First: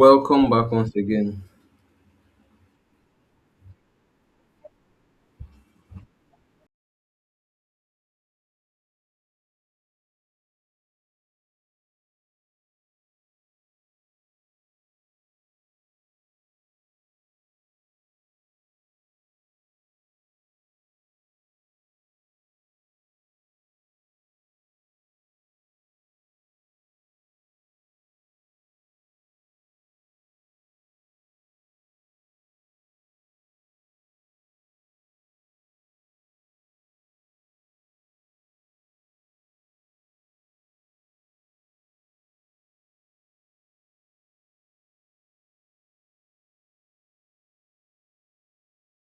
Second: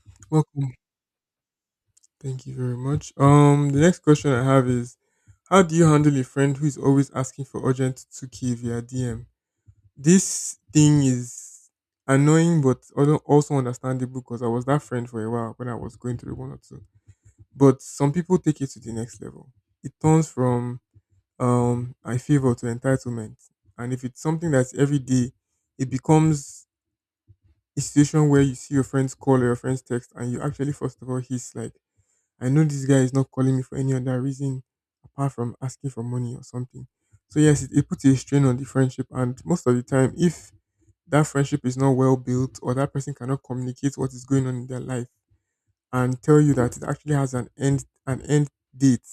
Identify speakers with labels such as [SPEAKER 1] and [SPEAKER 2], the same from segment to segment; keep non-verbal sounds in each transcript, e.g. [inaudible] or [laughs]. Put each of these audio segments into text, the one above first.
[SPEAKER 1] Welcome back
[SPEAKER 2] Welcome.
[SPEAKER 1] once again.
[SPEAKER 2] Thank you very much. The next question I have is, how do you handle a friend who is always asking for urgent 2K via DM? This thing is annoying but also understandable because I was that friend for a while when I was going through one or two. But some people take it to the next level. It turns from I favor to entitlement. And if it's something that's every day, it becomes a situation where you see your friends call or your friends text and you actually first of all hiss like, I know this guy is not calling me for any other reason apart from asking for money or something. So yes, it puts a strain on the friendship, and most of the time, if that friendship is not well built or that person cannot communicate what is going on in their life and tell you that it actually has an end date,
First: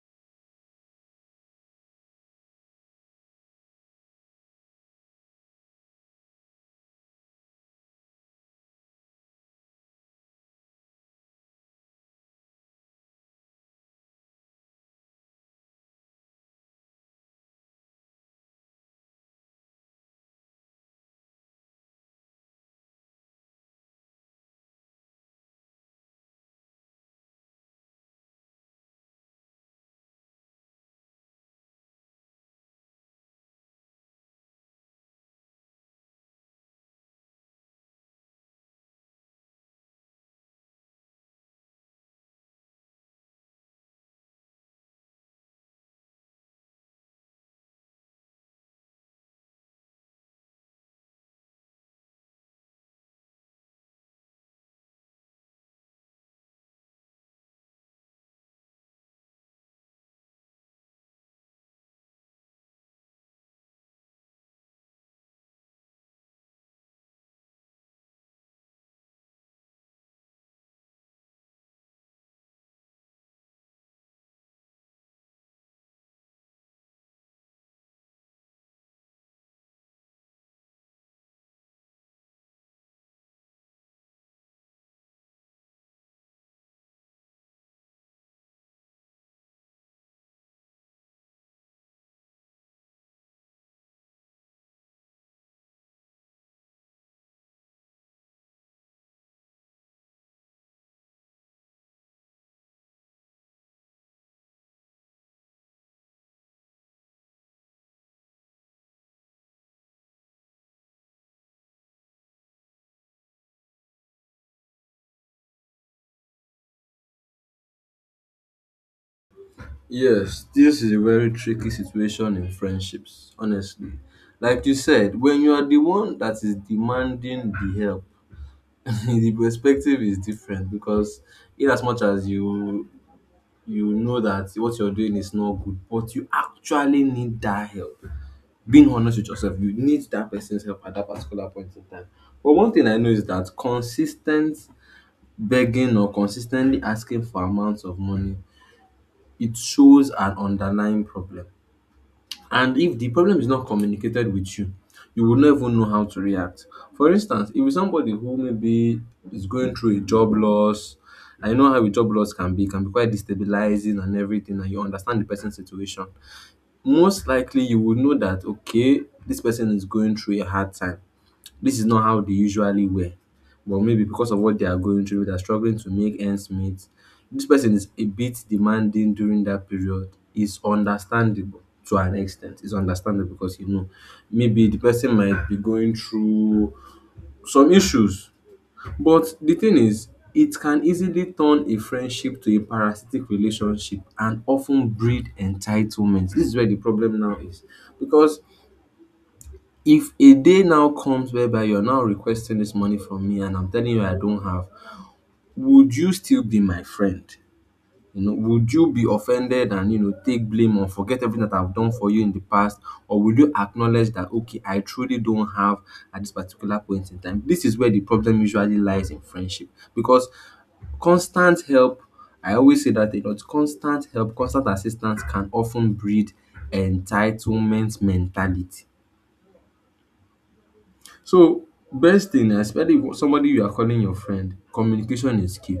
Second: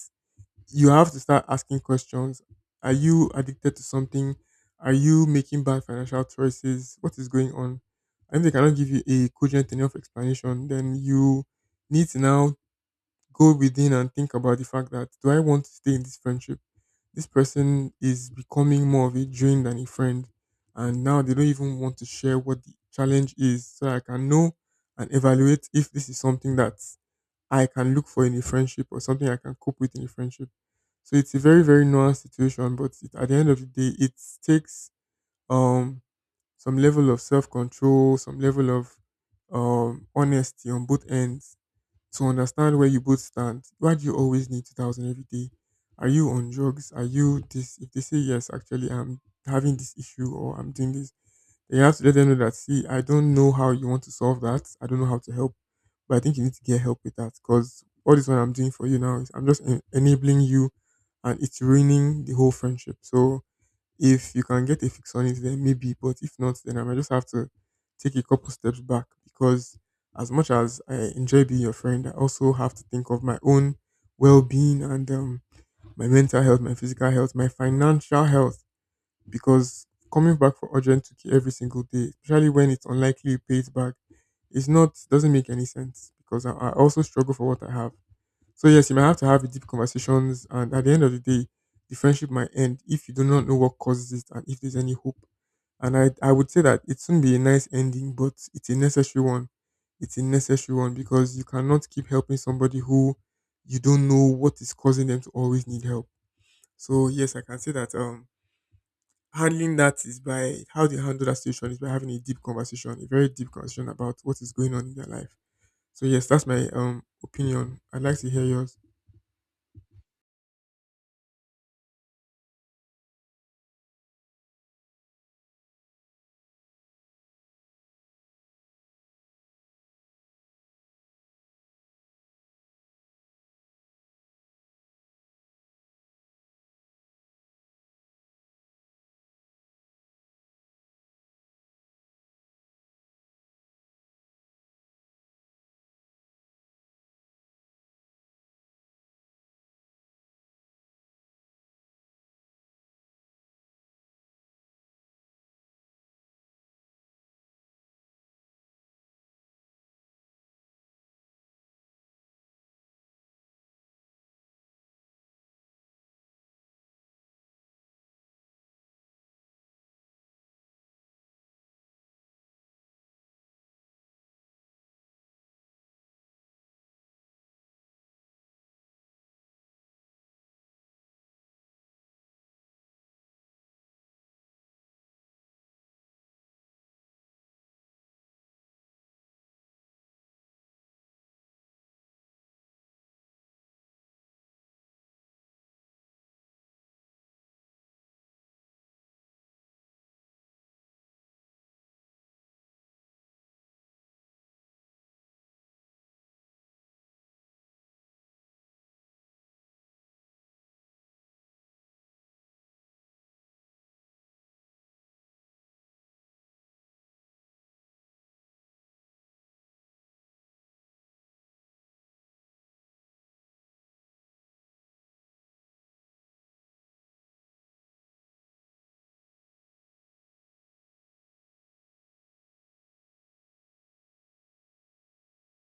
[SPEAKER 2] you have to start asking questions. Are you addicted to something? Are you making bad financial choices? What is going on? And if they cannot give you a cogent enough explanation, then you need to now go within and think about the fact that, do I want to stay in this friendship? This person is becoming more of a drain than a friend. And now they don't even want to share what the challenge is, so I can know and evaluate if this is something that I can look for in a friendship or something I can cope with in a friendship. So it's a very, very nuanced situation, but it, at the end of the day, it takes um some level of self control, some level of honesty on both ends to understand where you both stand. Why do you always need 2000 every day? Are you on drugs? Are you this? If they say, yes, actually, I'm having this issue or I'm doing this, then you have to let them know that, see, I don't know how you want to solve that. I don't know how to help, but I think you need to get help with that, because all this one I'm doing for you now is I'm just enabling you and it's ruining the whole friendship. So if you can get a fix on it, then maybe. But if not, then I might just have to take a couple steps back because as much as I enjoy being your friend, I also have to think of my own well being and my mental health, my physical health, my financial health. Because coming back for urgent 2K every single day, especially when it's unlikely you pay it back, it's not doesn't make any sense because I also struggle for what I have. So yes, you might have to have deep conversations, and at the end of the day, the friendship might end if you do not know what causes it and if there's any hope. And I would say that it shouldn't be a nice ending, but it's a necessary one. It's a necessary one because you cannot keep helping somebody who you don't know what is causing them to always need help. So yes, I can say that handling that is by how they handle that situation is by having a deep conversation, a very deep conversation about what is going on in their life. So yes, that's my opinion. I'd like to hear yours.
[SPEAKER 1] Yes, this is a very tricky situation in friendships, honestly. Like you said, when you are the one that is demanding the help, [laughs] the perspective is different because in as much as you know that what you're doing is not good, but you actually need that help. Being honest with yourself, you need that person's help at that particular point in time. But one thing I know is that consistent begging or consistently asking for amounts of money, it shows an underlying problem. And if the problem is not communicated with you, you will not even know how to react. For instance, if it's somebody who maybe is going through a job loss, I know how a job loss can be, it can be quite destabilizing and everything, and you understand the person's situation. Most likely, you would know that okay, this person is going through a hard time. This is not how they usually wear, but maybe because of what they are going through, they're struggling to make ends meet. This person is a bit demanding during that period. It's understandable to an extent. It's understandable because you know maybe the person might be going through some issues. But the thing is, it can easily turn a friendship to a parasitic relationship and often breed entitlement. This is where the problem now is, because if a day now comes whereby you're now requesting this money from me and I'm telling you I don't have, would you still be my friend? You know, would you be offended and you know take blame or forget everything that I've done for you in the past, or would you acknowledge that okay, I truly don't have at this particular point in time? This is where the problem usually lies in friendship, because constant help. I always say that a lot. Constant help, constant assistance can often breed entitlement mentality. So, best thing, especially if somebody you are calling your friend, communication is key.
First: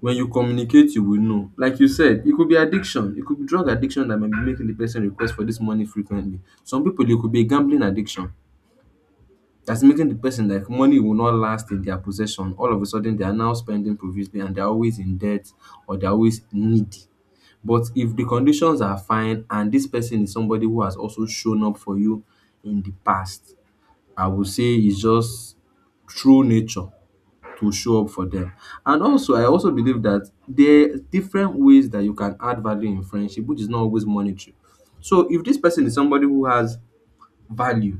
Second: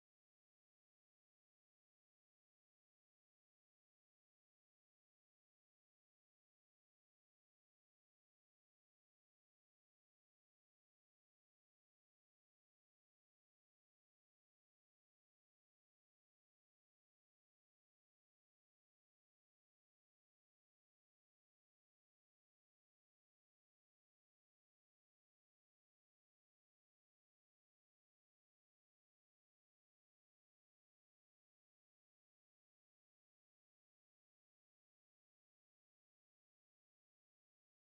[SPEAKER 1] When you communicate you will know. Like you said, it could be addiction, it could be drug addiction that might be making the person request for this money frequently. Some people, it could be gambling addiction that's making the person like money will not last in their possession. All of a sudden they are now spending profusely and they are always in debt or they are always needy. But if the conditions are fine and this person is somebody who has also shown up for you in the past, I would say it's just true nature to show up for them. And also, I also believe that there are different ways that you can add value in friendship, which is not always monetary. So, if this person is somebody who has value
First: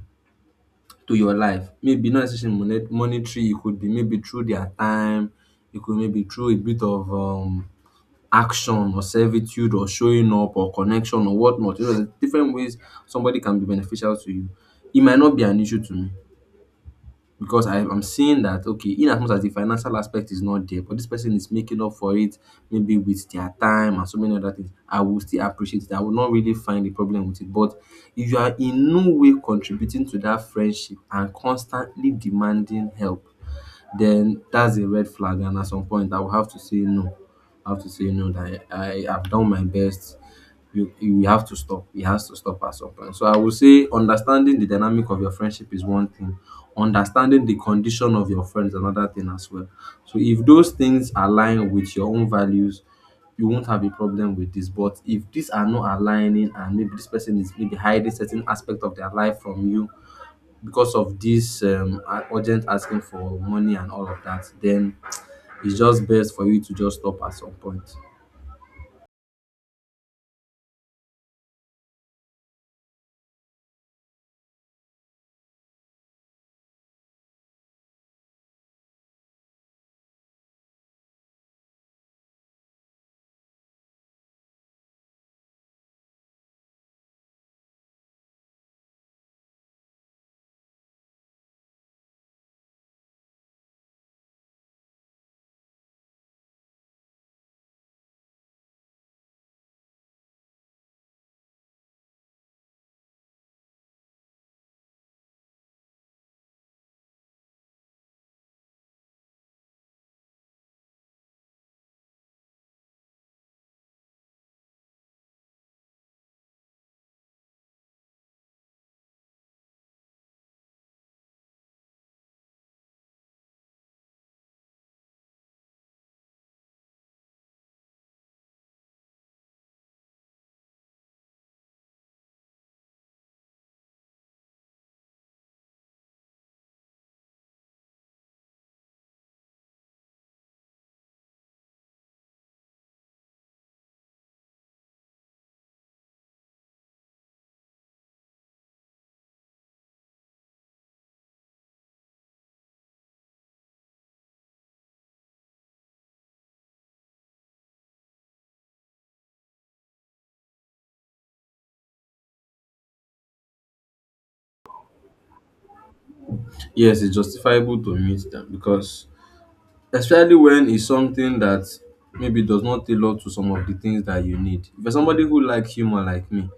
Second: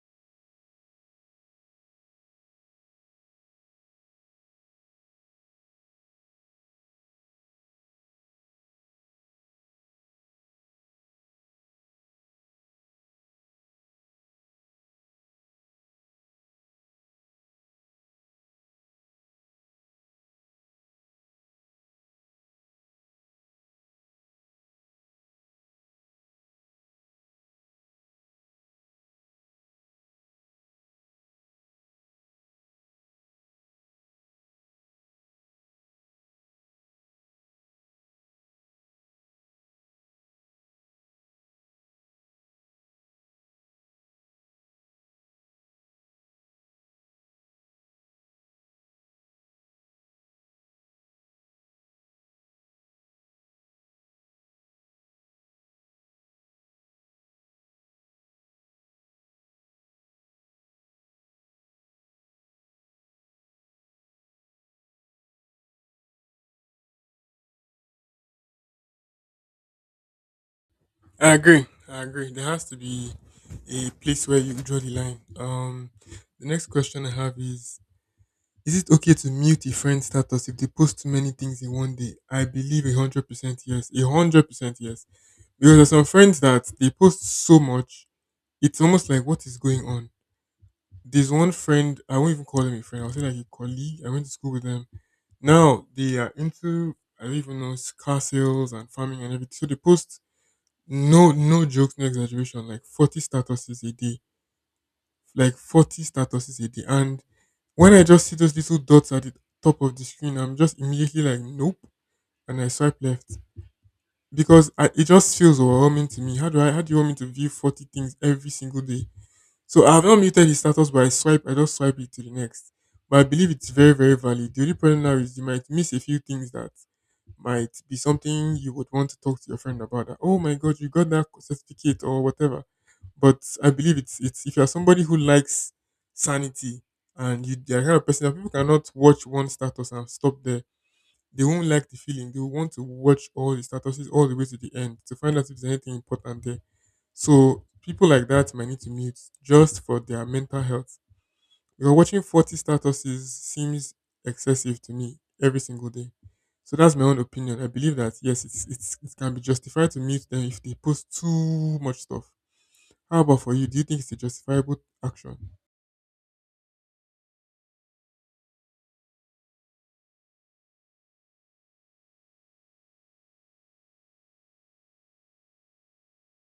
[SPEAKER 1] to your life, maybe not necessarily monetary, it could be maybe through their time, it could maybe through a bit of action or servitude or showing up or connection or whatnot. You know, there's different ways somebody can be beneficial to you. It might not be an issue to me because I'm seeing that okay, in as much as the financial aspect is not there, but this person is making up for it maybe with their time and so many other things. I will still appreciate it. I will not really find a problem with it. But if you are in no way contributing to that friendship and constantly demanding help, then that's a red flag. And at some point, I will have to say no. I have to say no that I have done my best. You have to stop. It has to stop at some point. So I will say understanding the dynamic of your friendship is one thing. Understanding the condition of your friends another thing as well. So if those things align with your own values, you won't have a problem with this. But if these are not aligning and maybe this person is maybe hiding certain aspect of their life from you, because of this urgent asking for money and all of that, then it's just best for you to just stop at some point.
[SPEAKER 2] I agree. I agree. There has to be a place where you draw the line. The next question I have is: is it okay to mute a friend's status if they post too many things in one day? I believe 100% yes. 100% yes. Because there's some friends that they post so much, it's almost like, what is going on? There's one friend, I won't even call him a friend. I'll say like a colleague. I went to school with them. Now they are into, I don't even know, car sales and farming and everything. So they post, no jokes, no exaggeration, like 40 statuses a day, like 40 statuses a day, and when I just see those little dots at the top of the screen, I'm just immediately like, nope. And I swipe left because it just feels overwhelming to me. How do i how do you want me to view 40 things every single day? So I have not muted the status, but I just swipe it to the next. But I believe it's very, very valid. The only problem now is you might miss a few things that might be something you would want to talk to your friend about. That, oh my god, you got that certificate or whatever. But I believe it's if you're somebody who likes sanity and you are the kind of person that people cannot watch one status and stop there. They won't like the feeling. They will want to watch all the statuses all the way to the end to find out if there's anything important there. So people like that might need to mute just for their mental health because watching 40 statuses seems excessive to me every single day. So that's my own opinion. I believe that, yes, it can be justified to mute them if they post too much stuff. How about for you? Do you think it's a justifiable action?
[SPEAKER 1] Yes, it's justifiable to meet them because especially when it's something that maybe does not tailor to some of the things that you need. If you're somebody who like humor like me,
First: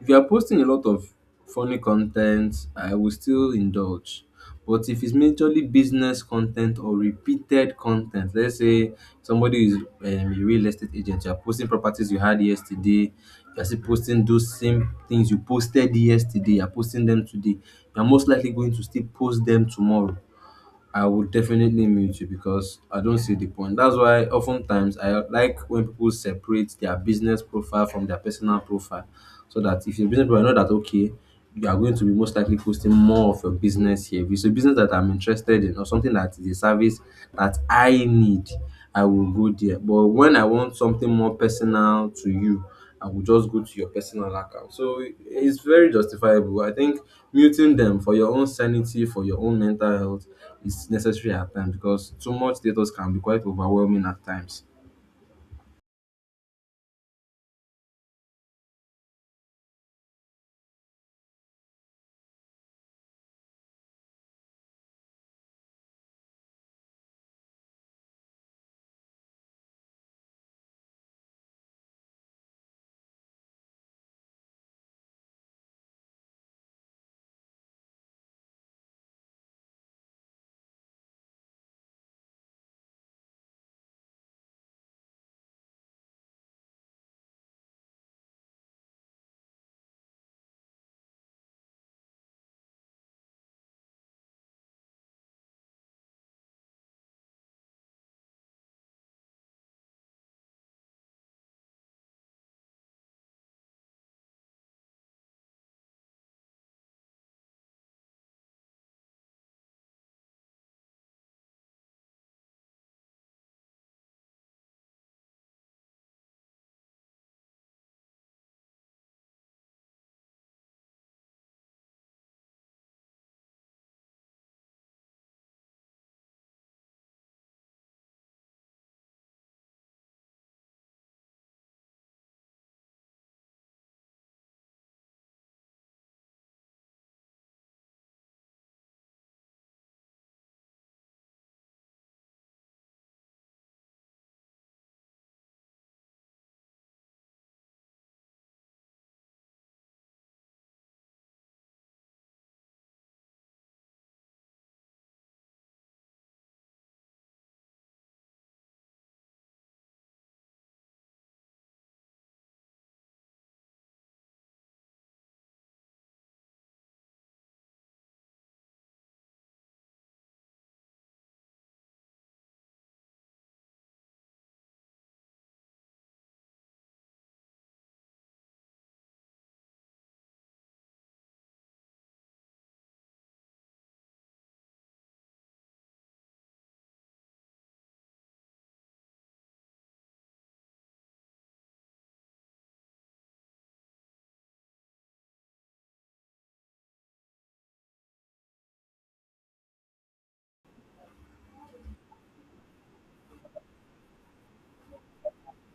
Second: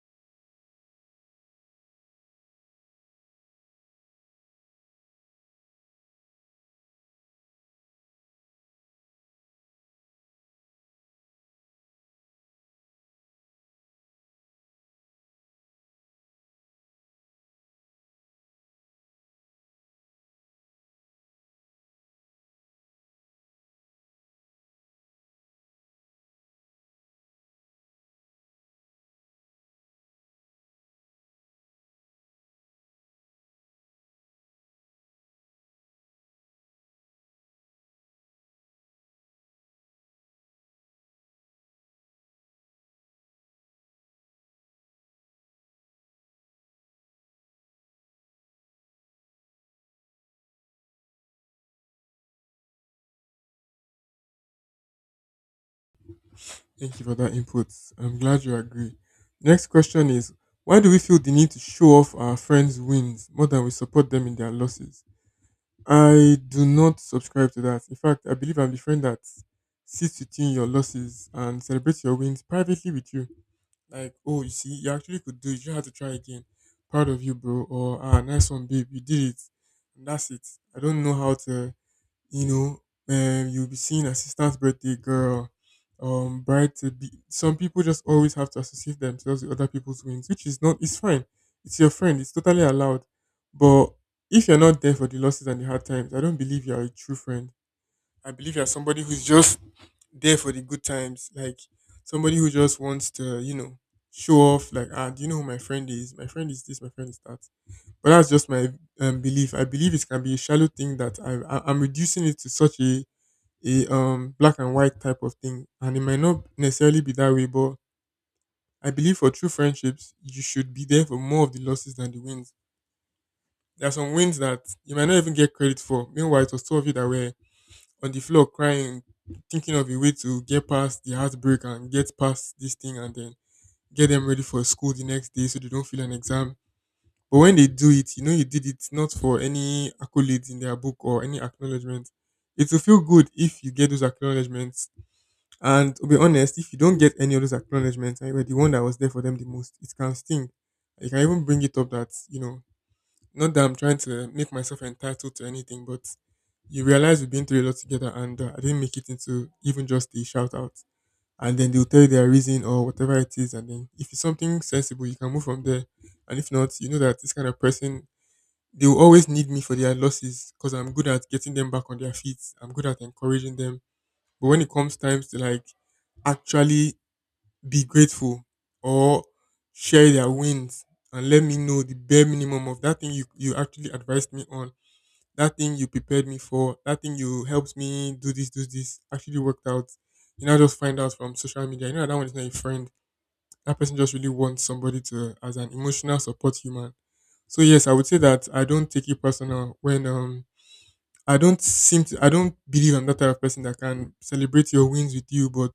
[SPEAKER 1] if you're posting a lot of funny content, I will still indulge. But if it's majorly business content or repeated content, let's say somebody is a real estate agent, you're posting properties you had yesterday, you're still posting those same things you posted yesterday, you're posting them today, you're most likely going to still post them tomorrow. I would definitely mute you because I don't see the point. That's why oftentimes I like when people separate their business profile from their personal profile. So that if your business profile, I know that okay, you are going to be most likely posting more of your business here. If it's a business that I'm interested in or something that is a service that I need, I will go there. But when I want something more personal to you, and will just go to your personal account. So it's very justifiable. I think muting them for your own sanity, for your own mental health is necessary at times because too much status can be quite overwhelming at times.
[SPEAKER 2] Thank you for that input. I'm glad you agree. Next question is, why do we feel the need to show off our friends' wins more than we support them in their losses? I do not subscribe to that. In fact, I believe I'm the friend that sits within your losses and celebrates your wins privately with you. Like, oh, you see, you actually could do it. You just had to try again. Proud of you, bro. Or ah, nice one, babe. You did it. And that's it. I don't know how to, you know, you'll be seeing assistant's birthday girl, bride to be. Some people just always have to associate themselves with other people's wins, which is not. It's fine. It's your friend. It's totally allowed. But if you're not there for the losses and the hard times, I don't believe you're a true friend. I believe you're somebody who's just there for the good times, like somebody who just wants to, you know, show off. Like, ah, do you know who my friend is? My friend is this. My friend is that. But that's just my belief. I believe it can be a shallow thing that I'm reducing it to such a black and white type of thing, and it might not necessarily be that way. But I believe for true friendships, you should be there for more of the losses than the wins. There are some wins that you might not even get credit for. Meanwhile, it was two of you that were on the floor crying, thinking of a way to get past the heartbreak and get past this thing and then get them ready for school the next day so they don't feel an exam. But when they do it, you know you did it not for any accolades in their book or any acknowledgement. It will feel good if you get those acknowledgements. And to be honest, if you don't get any of those acknowledgements and you were the one that was there for them the most, it can sting. You can even bring it up that, you know, not that I'm trying to make myself entitled to anything, but you realize we've been through a lot together and I didn't make it into even just a shout out. And then they'll tell you their reason or whatever it is. And then if it's something sensible, you can move from there. And if not, you know that this kind of person, they will always need me for their losses because I'm good at getting them back on their feet. I'm good at encouraging them. But when it comes times to like actually be grateful or share their wins and let me know the bare minimum of that thing you actually advised me on, that thing you prepared me for, that thing you helped me do this, actually worked out. You know, just find out from social media. You know, that one is not a friend. That person just really wants somebody to, as an emotional support human. So, yes, I would say that I don't take it personal when I don't seem to I don't believe I'm that type of person that can celebrate your wins with you but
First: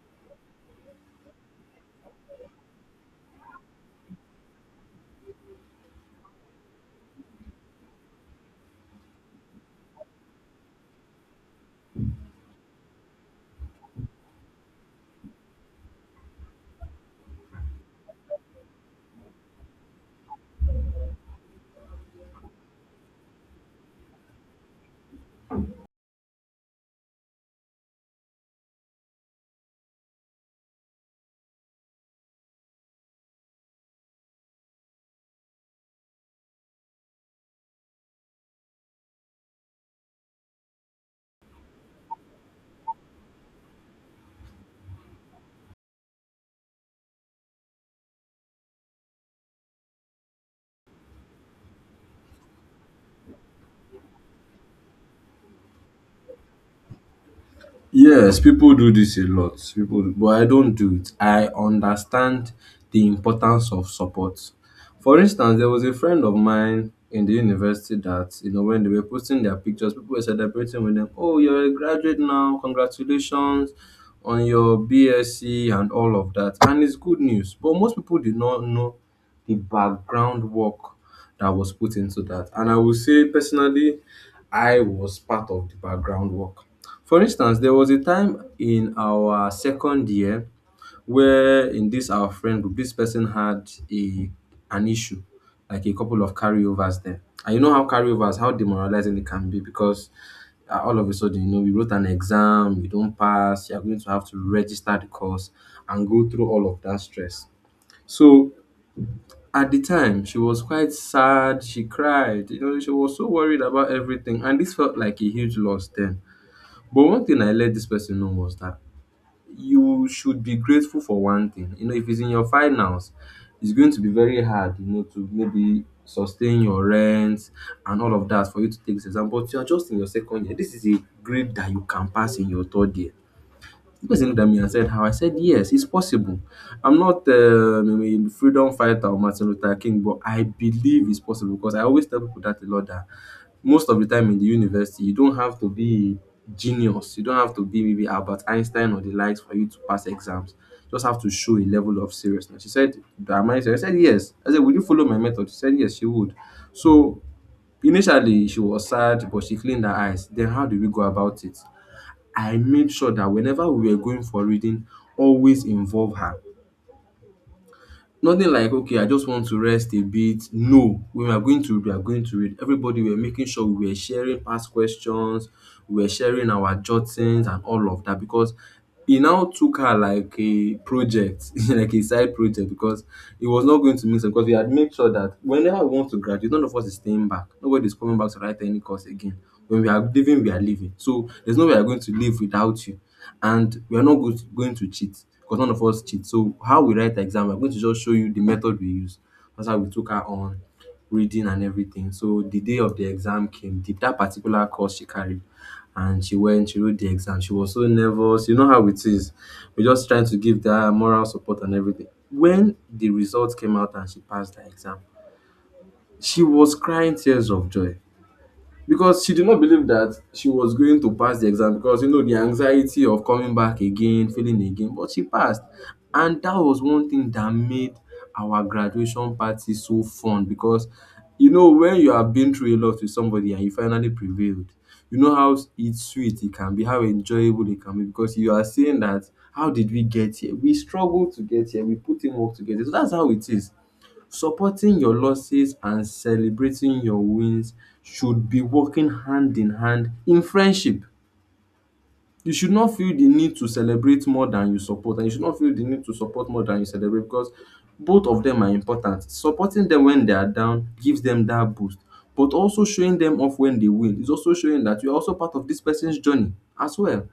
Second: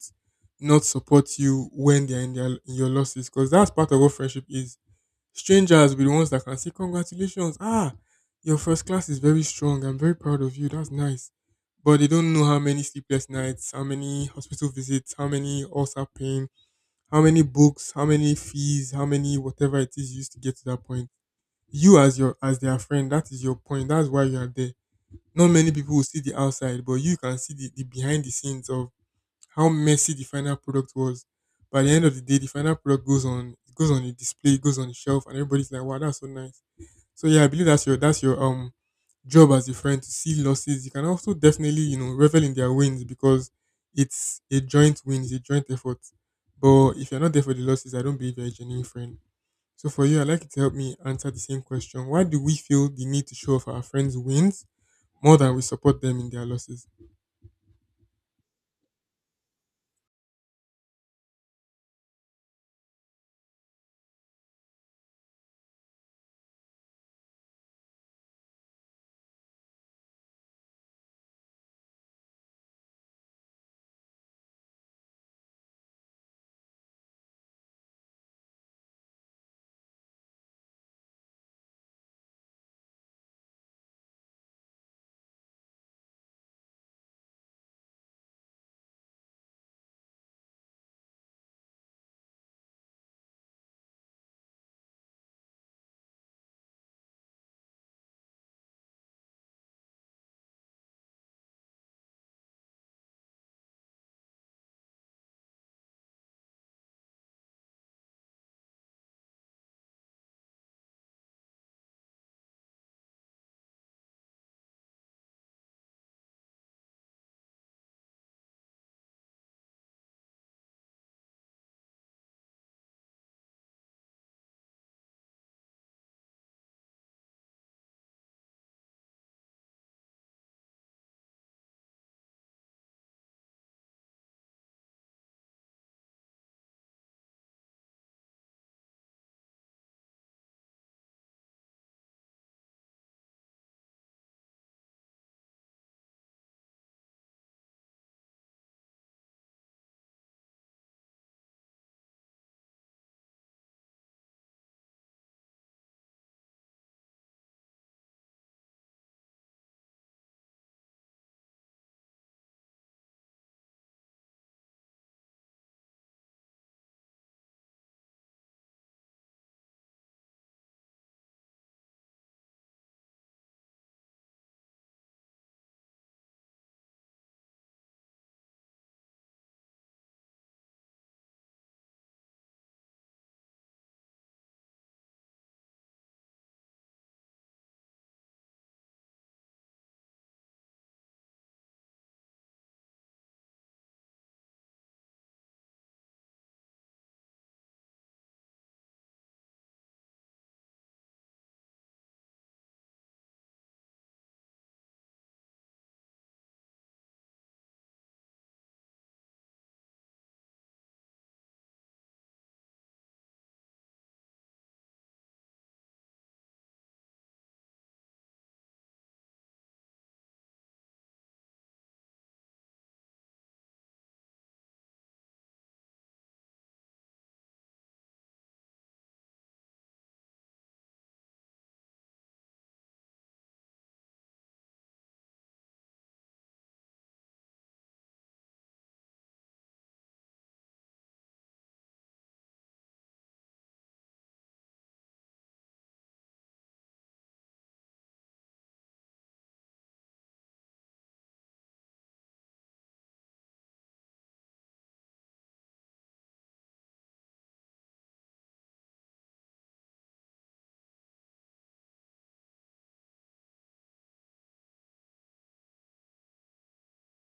[SPEAKER 2] not support you when they're in their in your losses because that's part of what friendship is. Strangers will be the ones that can say congratulations. Your first class is very strong. I'm very proud of you. That's nice. But they don't know how many sleepless nights, how many hospital visits, how many ulcer pain, how many books, how many fees, how many whatever it is used to get to that point. You as their friend, that is your point. That's why you are there. Not many people will see the outside, but you can see the behind the scenes of how messy the final product was. By the end of the day, the final product goes on a display, it goes on the shelf, and everybody's like, "Wow, that's so nice." So yeah, I believe that's your job as a friend to see losses. You can also definitely, revel in their wins because it's a joint win, it's a joint effort. But if you're not there for the losses, I don't believe you're a genuine friend. So for you, I'd like you to help me answer the same question. Why do we feel the need to show off our friends' wins more than we support them in their losses?
[SPEAKER 1] Yes, people do this a lot. People do, but I don't do it. I understand the importance of support. For instance, there was a friend of mine in the university that, you know, when they were posting their pictures, people were celebrating with them. Oh, you're a graduate now. Congratulations on your BSc and all of that. And it's good news. But most people did not know the background work that was put into that. And I will say personally, I was part of the background work. For instance, there was a time in our second year where in this our friend group, this person had a an issue, like a couple of carryovers there. And you know how carryovers, how demoralizing it can be because all of a sudden, you know, you wrote an exam, you don't pass, you're going to have to register the course and go through all of that stress. So at the time, she was quite sad. She cried. You know, she was so worried about everything. And this felt like a huge loss then, but one thing I let this person know was that you should be grateful for one thing. You know, if it's in your finals, it's going to be very hard, you know, to maybe sustain your rent and all of that for you to take this exam. But you are just in your second year. This is a grade that you can pass in your third year. The person looked at me and said, "How?" I said, "Yes, it's possible. I'm not a freedom fighter or Martin Luther King, but I believe it's possible," because I always tell people that a lot that most of the time in the university, you don't have to be genius. You don't have to be maybe Albert Einstein or the likes for you to pass exams. You just have to show a level of seriousness. She said, "Am I serious?" I said, "Yes." I said, "Will you follow my method?" She said yes, she would. So initially, she was sad, but she cleaned her eyes. Then, how did we go about it? I made sure that whenever we were going for reading, always involve her. Nothing like okay I just want to rest a bit. No, we are going to read, we are going to read. Everybody were making sure we were sharing past questions, we were sharing our jottings and all of that because e now took her like a project [laughs] like a side project because he was not going to miss her because we had made sure that whenever we want to graduate none of us is staying back. Nobody is coming back to write any course again. When we are leaving we are leaving. So there's no way we are going to leave without you and we are not go going to cheat because none of us cheat. So how we write the exam, I'm going to just show you the method we use. That's how we took her on reading and everything. So the day of the exam came, did that particular course she carried, and she went, she wrote the exam. She was so nervous. You know how it is. We're just trying to give that moral support and everything. When the results came out and she passed the exam, she was crying tears of joy because she did not believe that she was going to pass the exam because the anxiety of coming back again, failing again, but she passed. And that was one thing that made our graduation party so fun because when you have been through a lot with somebody and you finally prevailed, you know how it's sweet it can be, how enjoyable it can be, because you are saying that, how did we get here? We struggled to get here. We put in work to get here. So that's how it is. Supporting your losses and celebrating your wins should be working hand in hand in friendship. You should not feel the need to celebrate more than you support, and you should not feel the need to support more than you celebrate because both of them are important. Supporting them when they are down gives them that boost, but also showing them off when they win is also showing that you are also part of this person's journey as well.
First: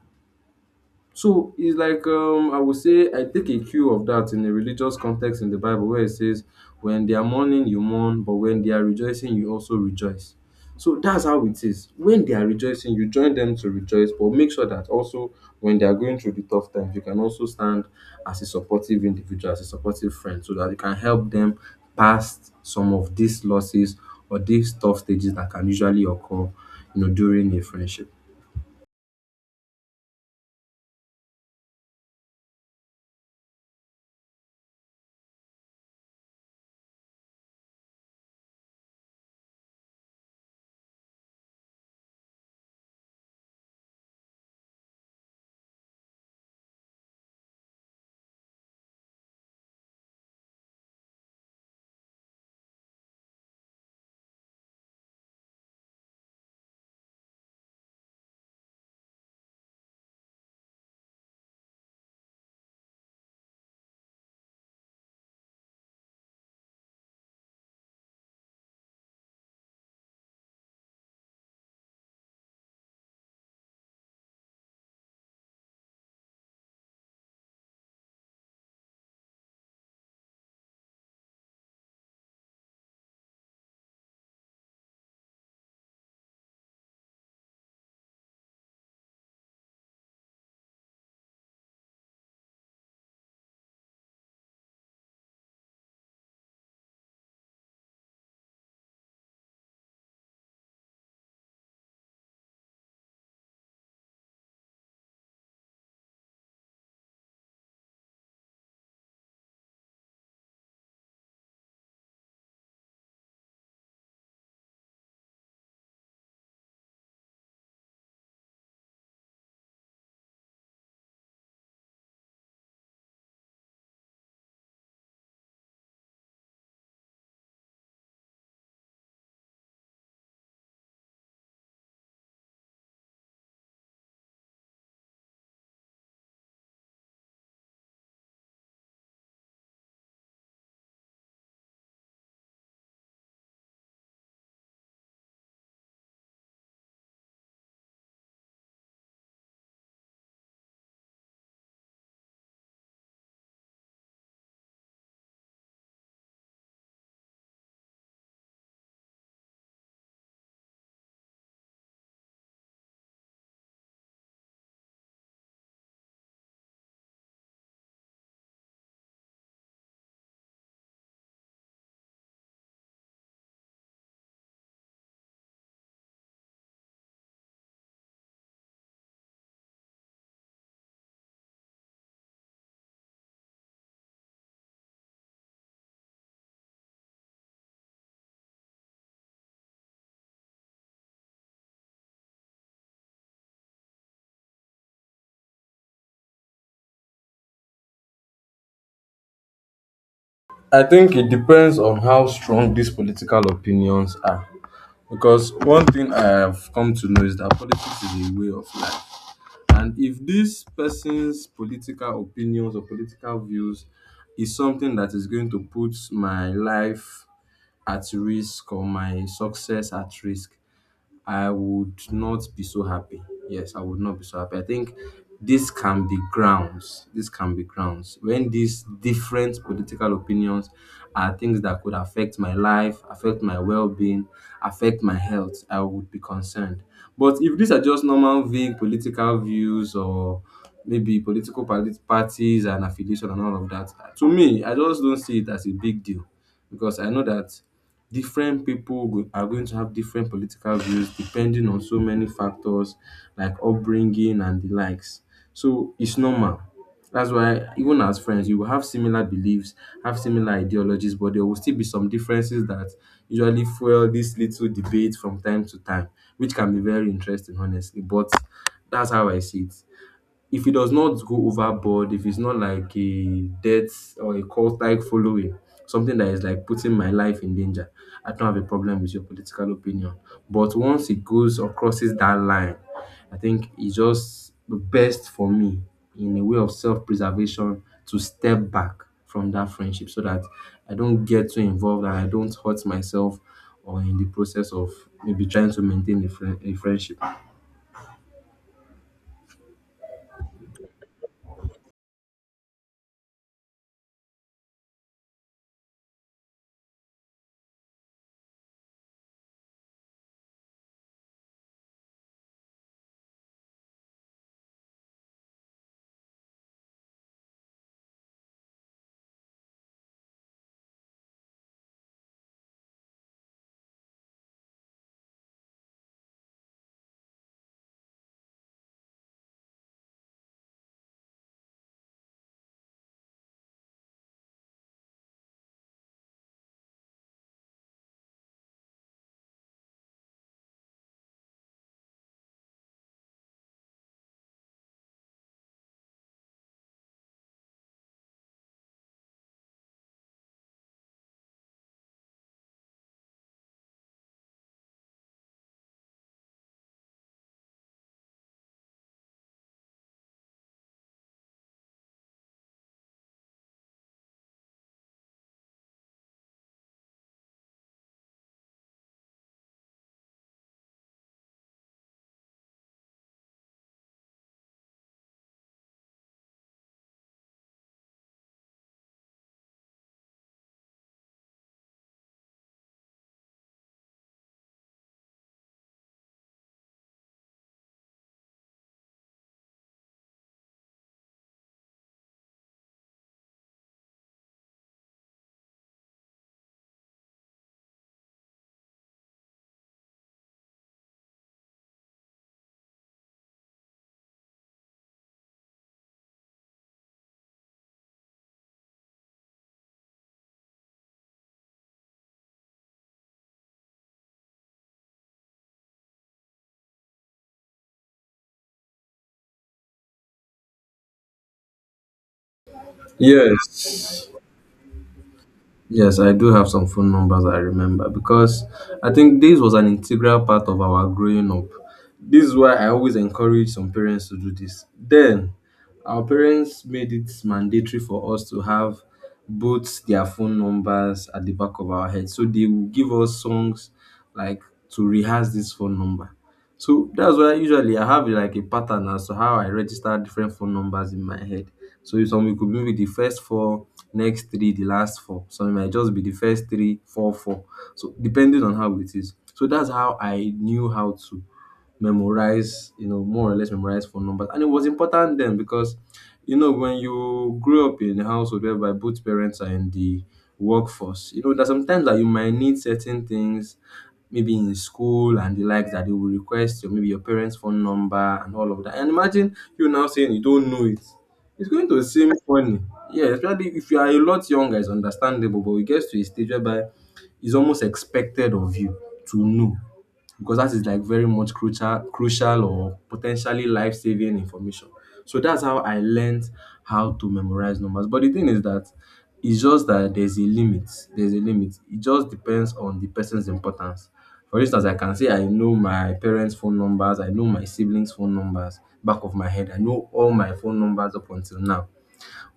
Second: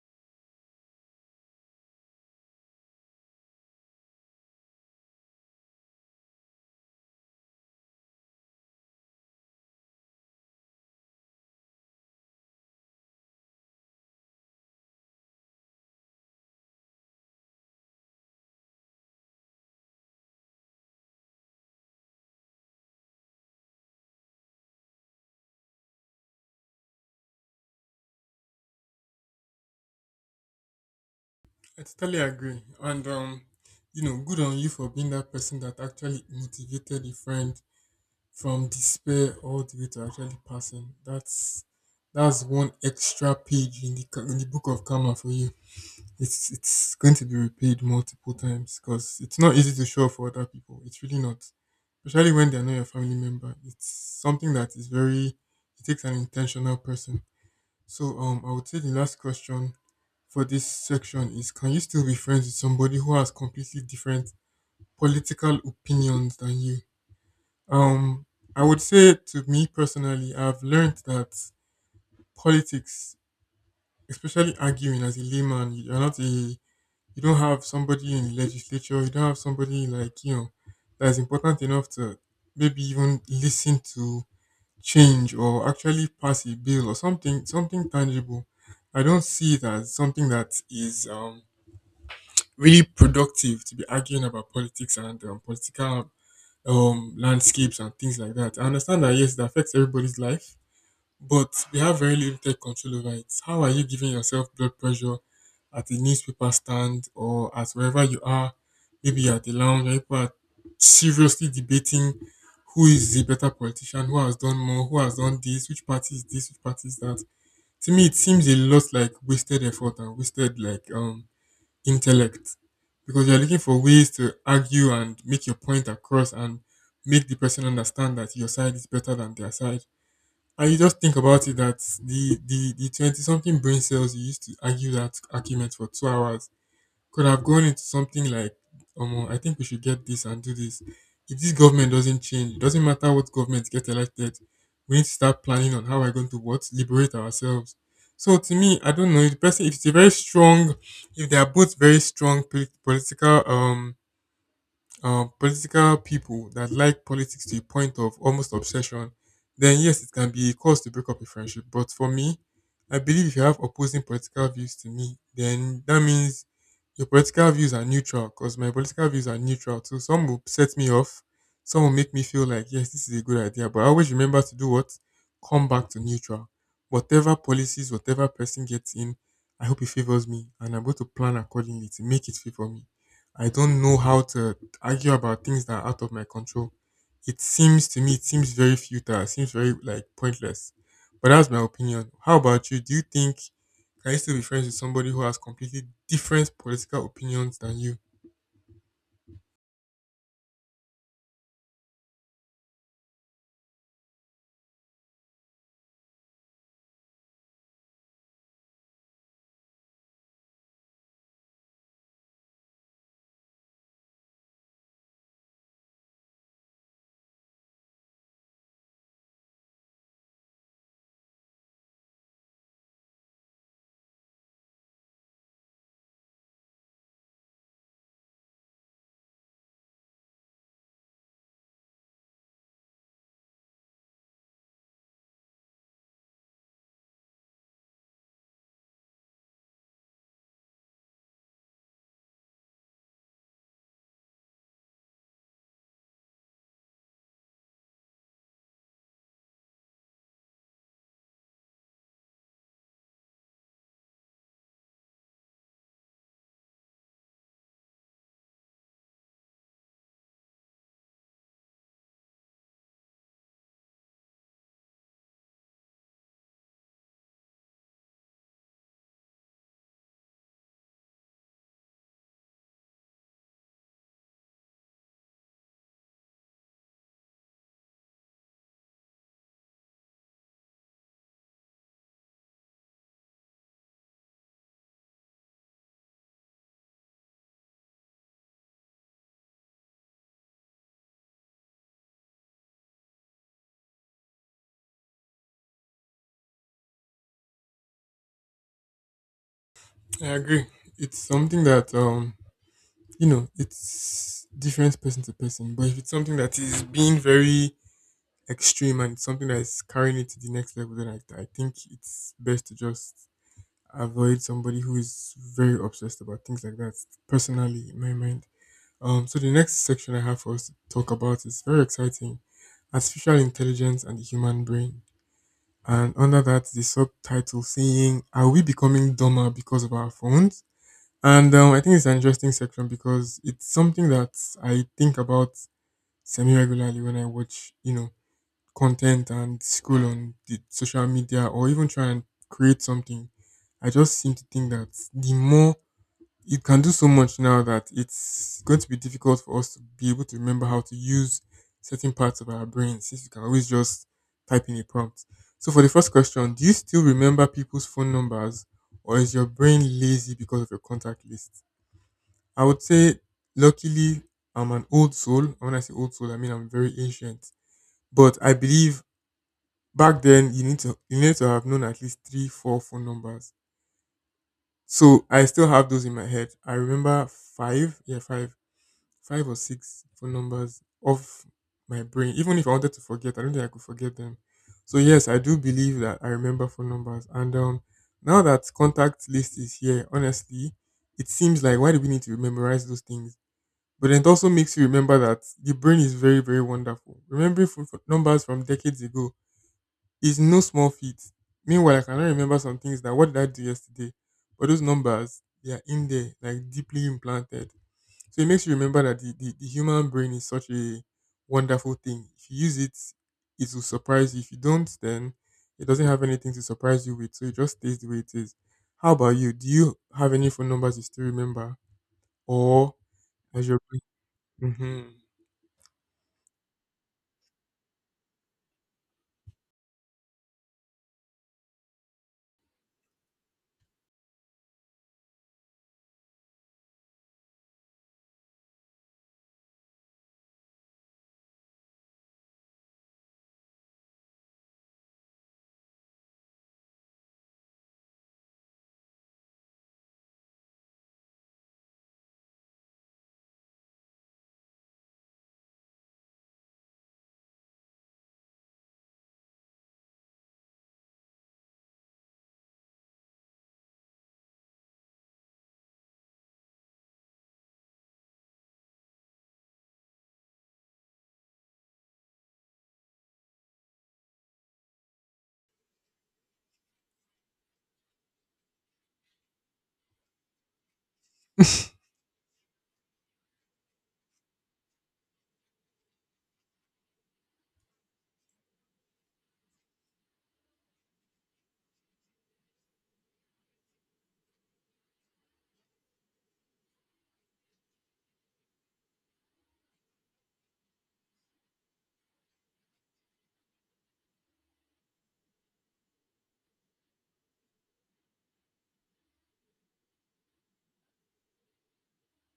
[SPEAKER 1] So it's like I would say I take a cue of that in a religious context in the Bible where it says, "When they are mourning, you mourn, but when they are rejoicing, you also rejoice." So that's how it is. When they are rejoicing, you join them to rejoice, but make sure that also when they are going through the tough times, you can also stand as a supportive individual, as a supportive friend, so that you can help them past some of these losses or these tough stages that can usually occur, during a friendship.
[SPEAKER 2] I totally agree. And good on you for being that person that actually motivated a friend from despair all the way to actually passing. That's one extra page in the book of karma for you. It's going to be repaid multiple times because it's not easy to show up for other people. It's really not, especially when they're not your family member. It's something that is very. It takes an intentional person. So I would say the last question for this section is: Can you still be friends with somebody who has completely different political opinions than you? Um, I would say to me personally, I've learned that politics, especially arguing as a layman, you're not a, you don't have somebody in the legislature, you don't have somebody like that is important enough to maybe even listen to change or actually pass a bill or something tangible. I don't see it as something that is really productive to be arguing about politics and political landscapes and things like that. I understand that yes, it affects everybody's life, but they have very limited control over it. How are you giving yourself blood pressure at a newspaper stand or at wherever you are? Maybe you're at the lounge where people are seriously debating who is the better politician, who has done more, who has done this, which party is this, which party is that. To me, it seems a lot like wasted effort and wasted like intellect because you're looking for ways to argue and make your point across and make the person understand that your side is better than their side, and you just think about it that the twenty something brain cells you used to argue that argument for 2 hours could have gone into something like, I think we should get this and do this. If this government doesn't change, it doesn't matter what government get elected, we need to start planning on how we're going to what liberate ourselves. So to me, I don't know. If the person, if it's a very strong, if they are both very strong political people that like politics to a point of almost obsession, then yes, it can be a cause to break up a friendship. But for me, I believe if you have opposing political views to me, then that means your political views are neutral because my political views are neutral. So some will set me off, some will make me feel like, yes, this is a good idea. But I always remember to do what? Come back to neutral. Whatever policies, whatever person gets in, I hope it favors me. And I'm going to plan accordingly to make it favor me. I don't know how to argue about things that are out of my control. It seems to me, it seems very futile, it seems very like pointless. But that's my opinion. How about you? Do you think, can you still be friends with somebody who has completely different political opinions than you?
[SPEAKER 1] I think it depends on how strong these political opinions are, because one thing I have come to know is that politics is a way of life. And if this person's political opinions or political views is something that is going to put my life at risk or my success at risk, I would not be so happy. Yes, I would not be so happy. I think this can be grounds. This can be grounds. When these different political opinions are things that could affect my life, affect my well being, affect my health, I would be concerned. But if these are just normal, vague political views or maybe political parties and affiliation and all of that, to me, I just don't see it as a big deal because I know that different people are going to have different political views depending on so many factors like upbringing and the likes. So it's normal. That's why even as friends, you will have similar beliefs, have similar ideologies, but there will still be some differences that usually fuel this little debate from time to time, which can be very interesting, honestly. But that's how I see it. If it does not go overboard, if it's not like a death or a cult like following, something that is like putting my life in danger, I don't have a problem with your political opinion. But once it goes or crosses that line, I think it's just the best for me in a way of self preservation to step back from that friendship so that I don't get too involved and I don't hurt myself, or in the process of maybe trying to maintain a friendship.
[SPEAKER 2] I agree. It's something that it's different person to person, but if it's something that is being very extreme and it's something that is carrying it to the next level, then I think it's best to just avoid somebody who is very obsessed about things like that personally in my mind. So the next section I have for us to talk about is very exciting. Artificial intelligence and the human brain. And under that, the subtitle saying, are we becoming dumber because of our phones? And I think it's an interesting section because it's something that I think about semi regularly. When I watch, content and scroll on the social media or even try and create something, I just seem to think that the more it can do so much now that it's going to be difficult for us to be able to remember how to use certain parts of our brain since you can always just type in a prompt. So for the first question, do you still remember people's phone numbers or is your brain lazy because of your contact list? I would say luckily I'm an old soul. And when I say old soul, I mean I'm very ancient. But I believe back then, you need to have known at least three, four phone numbers. So I still have those in my head. I remember five, yeah, five, five or six phone numbers of my brain. Even if I wanted to forget, I don't think I could forget them. So yes, I do believe that I remember phone numbers. And now that contact list is here, honestly, it seems like why do we need to memorize those things? But it also makes you remember that the brain is very, very wonderful. Remembering phone numbers from decades ago, it's no small feat. Meanwhile, I cannot remember some things that what did I do yesterday? But those numbers, they are in there, like deeply implanted. So it makes you remember that the human brain is such a wonderful thing. If you use it, it will surprise you. If you don't, then it doesn't have anything to surprise you with. So it just stays the way it is. How about you? Do you have any phone numbers you still remember? Or has your brain?
[SPEAKER 1] Yes.
[SPEAKER 2] Hmm.
[SPEAKER 1] Yes, I do have some phone numbers I remember because I think this was an integral part of our growing up. This is why I always encourage some parents to do this. Then, our parents made it mandatory for us to have both their phone numbers at the back of our head. So they would give us songs like to rehearse this phone number. So that's why usually I have like a pattern as to how I register different phone numbers in my head. So if some, it could be the first four, next three, the last four. So it might just be the first three, four, four. So depending on how it is. So that's how I knew how to memorize, more or less memorize phone numbers. And it was important then because, when you grow up in a household whereby both parents are in the workforce, there's sometimes that you might need certain things, maybe in school and the likes, that they will request your maybe your parents' phone number and all of that. And imagine you now saying you don't know it. It's going to seem funny. Yeah, especially if you are a lot younger, it's understandable, but it gets to a stage whereby it's almost expected of you to know, because that is like very much crucial or potentially life-saving information. So that's how I learned how to memorize numbers. But the thing is that it's just that there's a limit. There's a limit. It just depends on the person's importance. For instance, I can say I know my parents' phone numbers, I know my siblings' phone numbers back of my head. I know all my phone numbers up until now.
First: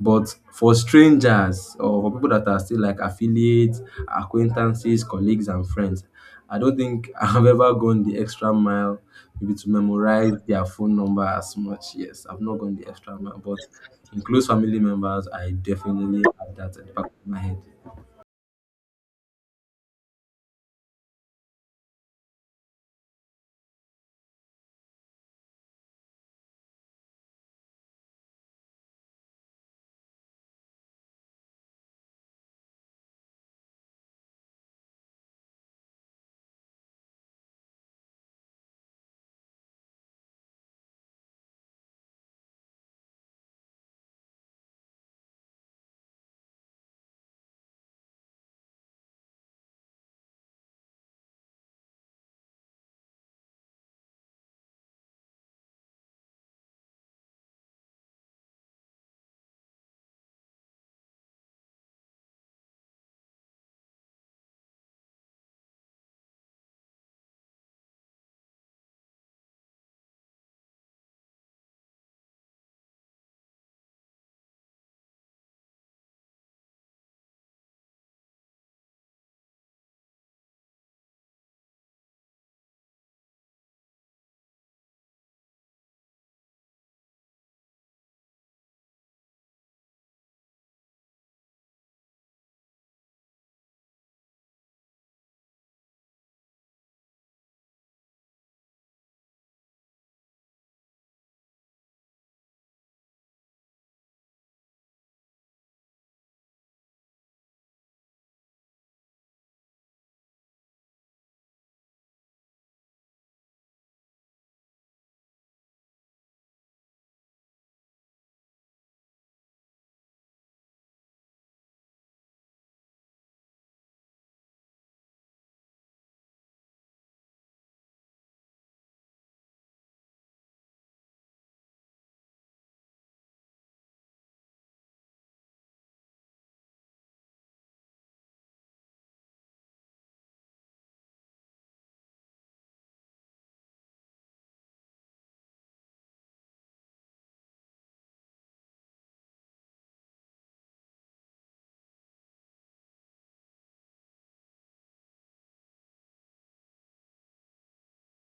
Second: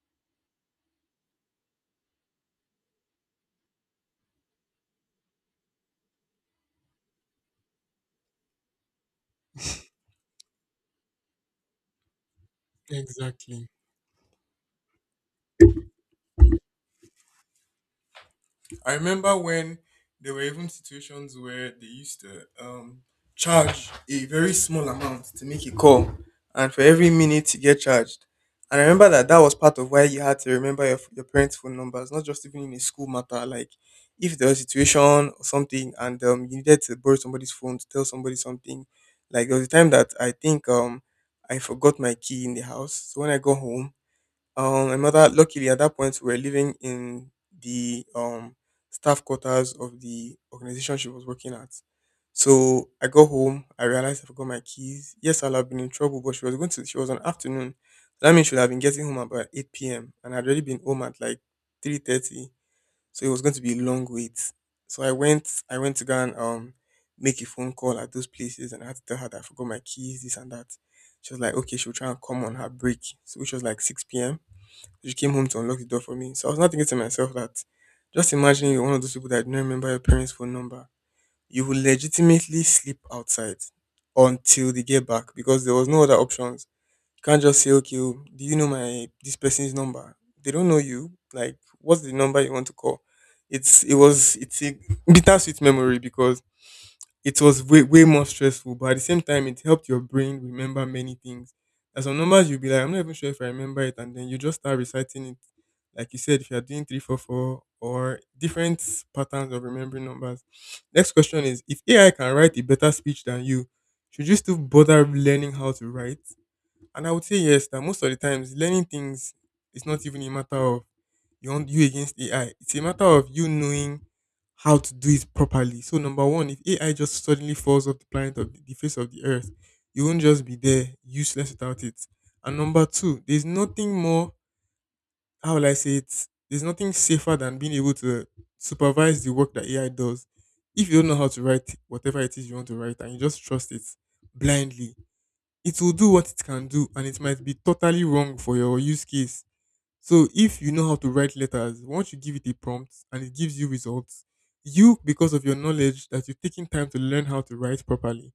[SPEAKER 1] But for strangers or for people that are still like affiliates, acquaintances, colleagues, and friends, I don't think [laughs] I've ever gone the extra mile maybe to memorize their phone number as much. Yes, I've not gone the extra mile, but
[SPEAKER 2] Exactly.
[SPEAKER 1] in close family members, I definitely have that at the back of my head.
[SPEAKER 2] I remember when there were even situations where they used to charge a very small amount to make a call, and for every minute you get charged. And I remember that that was part of why you had to remember your parents' phone numbers, not just even in a school matter. Like if there was a situation or something, and you needed to borrow somebody's phone to tell somebody something. Like there was a time that I think I forgot my key in the house, so when I got home, my mother, luckily at that point, we were living in the staff quarters of the organization she was working at. So I got home, I realized I forgot my keys. Yes, I'll have been in trouble, but she was on afternoon. That means she would have been getting home about eight p.m. and I'd already been home at like 3:30. So it was going to be a long wait. So I went to go and make a phone call at those places and I had to tell her that I forgot my keys, this and that. She was like, okay, she'll try and come on her break, so which was like six PM. She came home to unlock the door for me. So I was not thinking to myself that just imagine you're one of those people that do not remember your parents' phone number. You will legitimately sleep outside until they get back because there was no other options. You can't just say, okay, oh, do you know my this person's number? They don't know you. Like, what's the number you want to call? It's it was it's a [laughs] bittersweet memory because it was way, way more stressful, but at the same time, it helped your brain remember many things. As some numbers, you'll be like, I'm not even sure if I remember it, and then you just start reciting it. Like you said, if you're doing 344 or different patterns of remembering numbers. Next question is, if AI can write a better speech than you, should you still bother learning how to write? And I would say yes, that most of the times, learning things is not even a matter of you want you against AI. It's a matter of you knowing how to do it properly. So number one, if AI just suddenly falls off the planet of the face of the earth, you won't just be there useless without it. And number two, there's nothing more how will I say it? There's nothing safer than being able to supervise the work that AI does. If you don't know how to write whatever it is you want to write and you just trust it blindly, it will do what it can do and it might be totally wrong for your use case. So if you know how to write letters, once you give it a prompt and it gives you results, you, because of your knowledge that you've taken time to learn how to write properly,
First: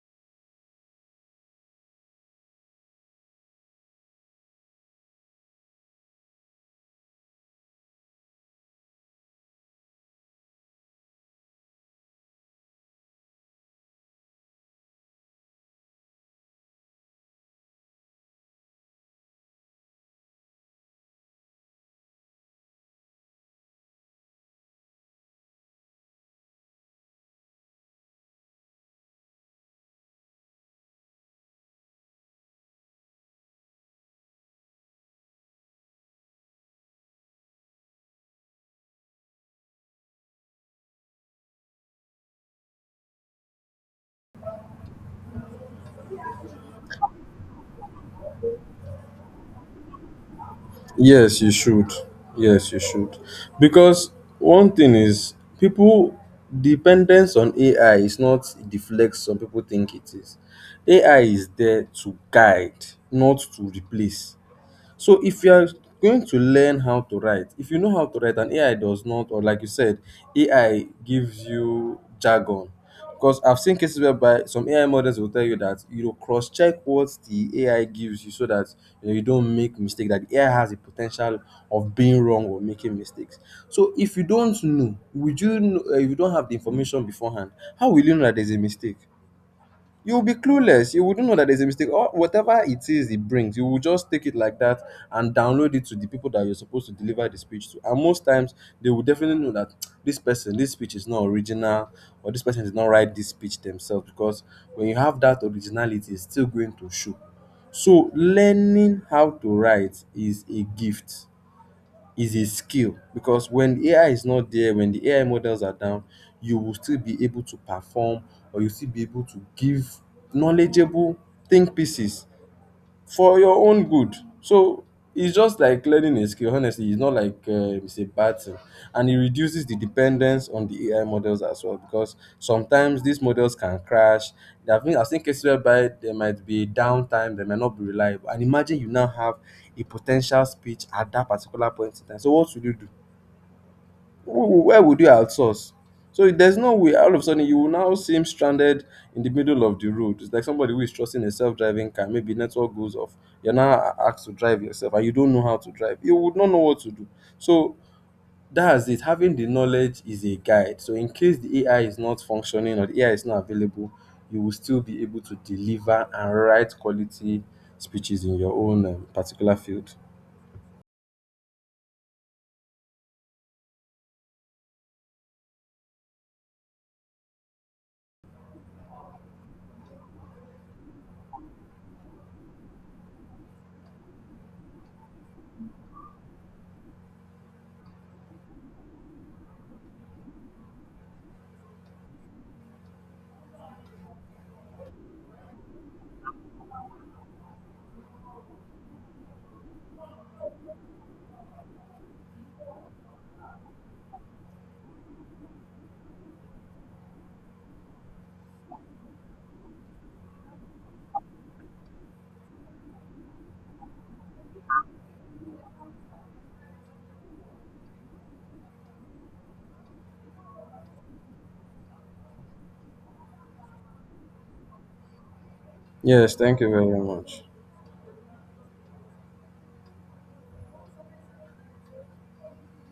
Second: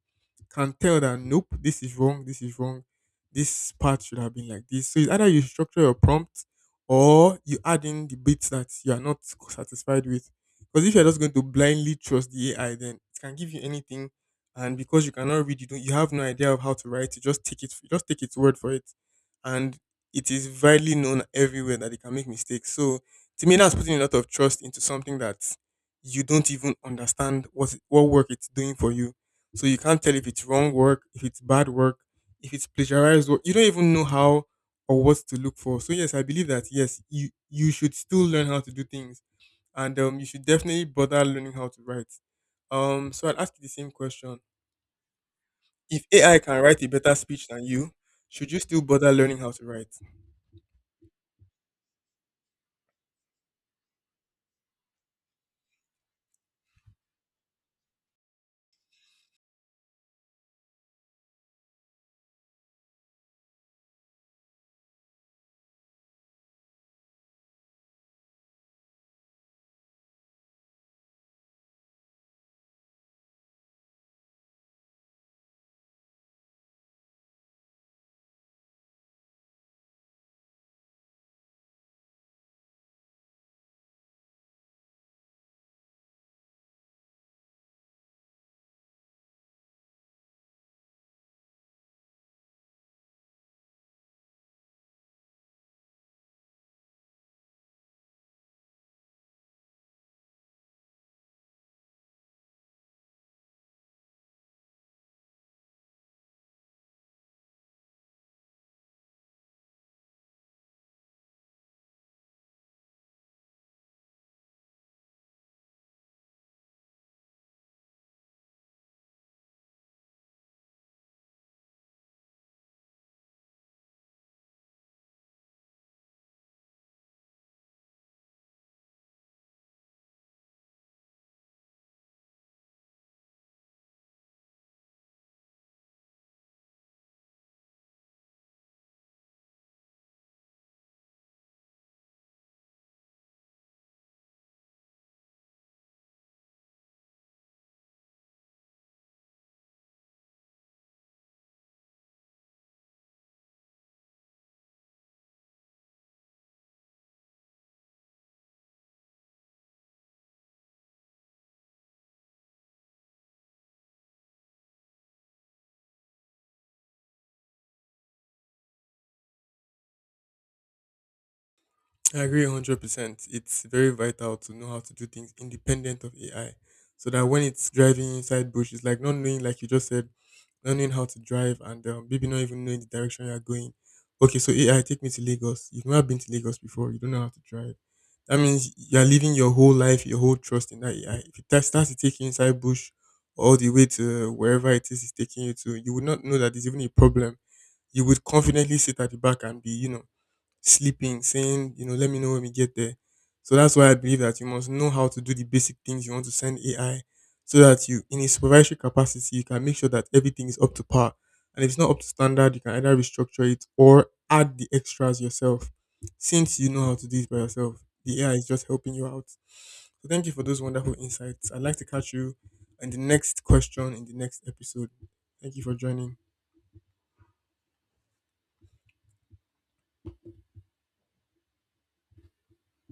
[SPEAKER 2] can tell that nope, this is wrong, this is wrong, this part should have been like this. So it's either you structure your prompt or you add in the bits that you are not satisfied with. Because if you're just going to blindly trust the AI, then it can give you anything. And because you cannot read, you don't, you have no idea of how to write. You just take it, you just take its word for it. And it is widely known everywhere that they can make mistakes. So to me, that's putting a lot of trust into something that you don't even understand what work it's doing for you. So you can't tell if it's wrong work, if it's bad work, if it's plagiarized work. You don't even know how or what to look for. So yes, I believe that yes, you should still learn how to do things, and you should definitely bother learning how to write. So I'd ask you the same question: if AI can write a better speech than you, should you still bother learning how to write?
[SPEAKER 1] Yes, you should. Yes, you should. Because one thing is, people dependence on AI is not the flex some people think it is. AI is there to guide, not to replace. So if you are going to learn how to write, if you does instead AI gives you jargon, because I've seen cases whereby some AI models will tell you that, you know, cross check what the AI gives you, so that you don't make mistake, that the AI has the potential of being wrong or making mistakes. So if you don't know, would you know, if you don't have the information beforehand, how will you know that there's a mistake? You'll be clueless. You wouldn't know that there's a mistake or whatever it is it brings. You will just take it like that and download it to the people that you're supposed to deliver the speech to. And most times, they will definitely know that this person, this speech is not original, or this person did not write this speech themselves, because when you have that originality, it's still going to show. So, learning how to write is a gift, is a skill, because when AI is not there, when the AI models are down, you will still be able to perform, or you still be able to give knowledgeable think pieces for your own good. So it's just like learning a skill. Honestly, it's not like it's a bad thing, and it reduces the dependence on the AI models as well because sometimes these models can crash. I've seen cases whereby there might be downtime, they might not be reliable. And imagine you now have a potential speech at that particular point in time. So what will you do? Who- Where would you outsource? So there's no way. All of a sudden, you will now seem stranded in the middle of the road. It's like somebody who is trusting a self-driving car. Maybe network goes off. You're now asked to drive yourself, and you don't know how to drive. You would not know what to do. So that's it. Having the knowledge is a guide. So in case the AI is not functioning or the AI is not available, you will still be able to deliver and write quality speeches in your own particular field.
[SPEAKER 2] I agree 100%. It's very vital to know how to do things independent of AI so that when it's driving inside bush, it's like not knowing, like you just said, not knowing how to drive and maybe not even knowing the direction you're going. Okay, so AI, take me to Lagos. You've never been to Lagos before, you don't know how to drive. That means you're living your whole life, your whole trust in that AI. If it ta- starts to take you inside bush all the way to wherever it is it's taking you to, you would not know that there's even a problem. You would confidently sit at the back and be, you know, sleeping, saying, you know, let me know when we get there. So that's why I believe that you must know how to do the basic things you want to send AI so that you, in a supervisory capacity, you can make sure that everything is up to par. And if it's not up to standard, you can either restructure it or add the extras yourself. Since you know how to do it by yourself, the AI is just helping you out. So thank you for those wonderful insights. I'd like to catch you in the next question in the next episode. Thank you for joining.
[SPEAKER 1] Yes, thank you very much.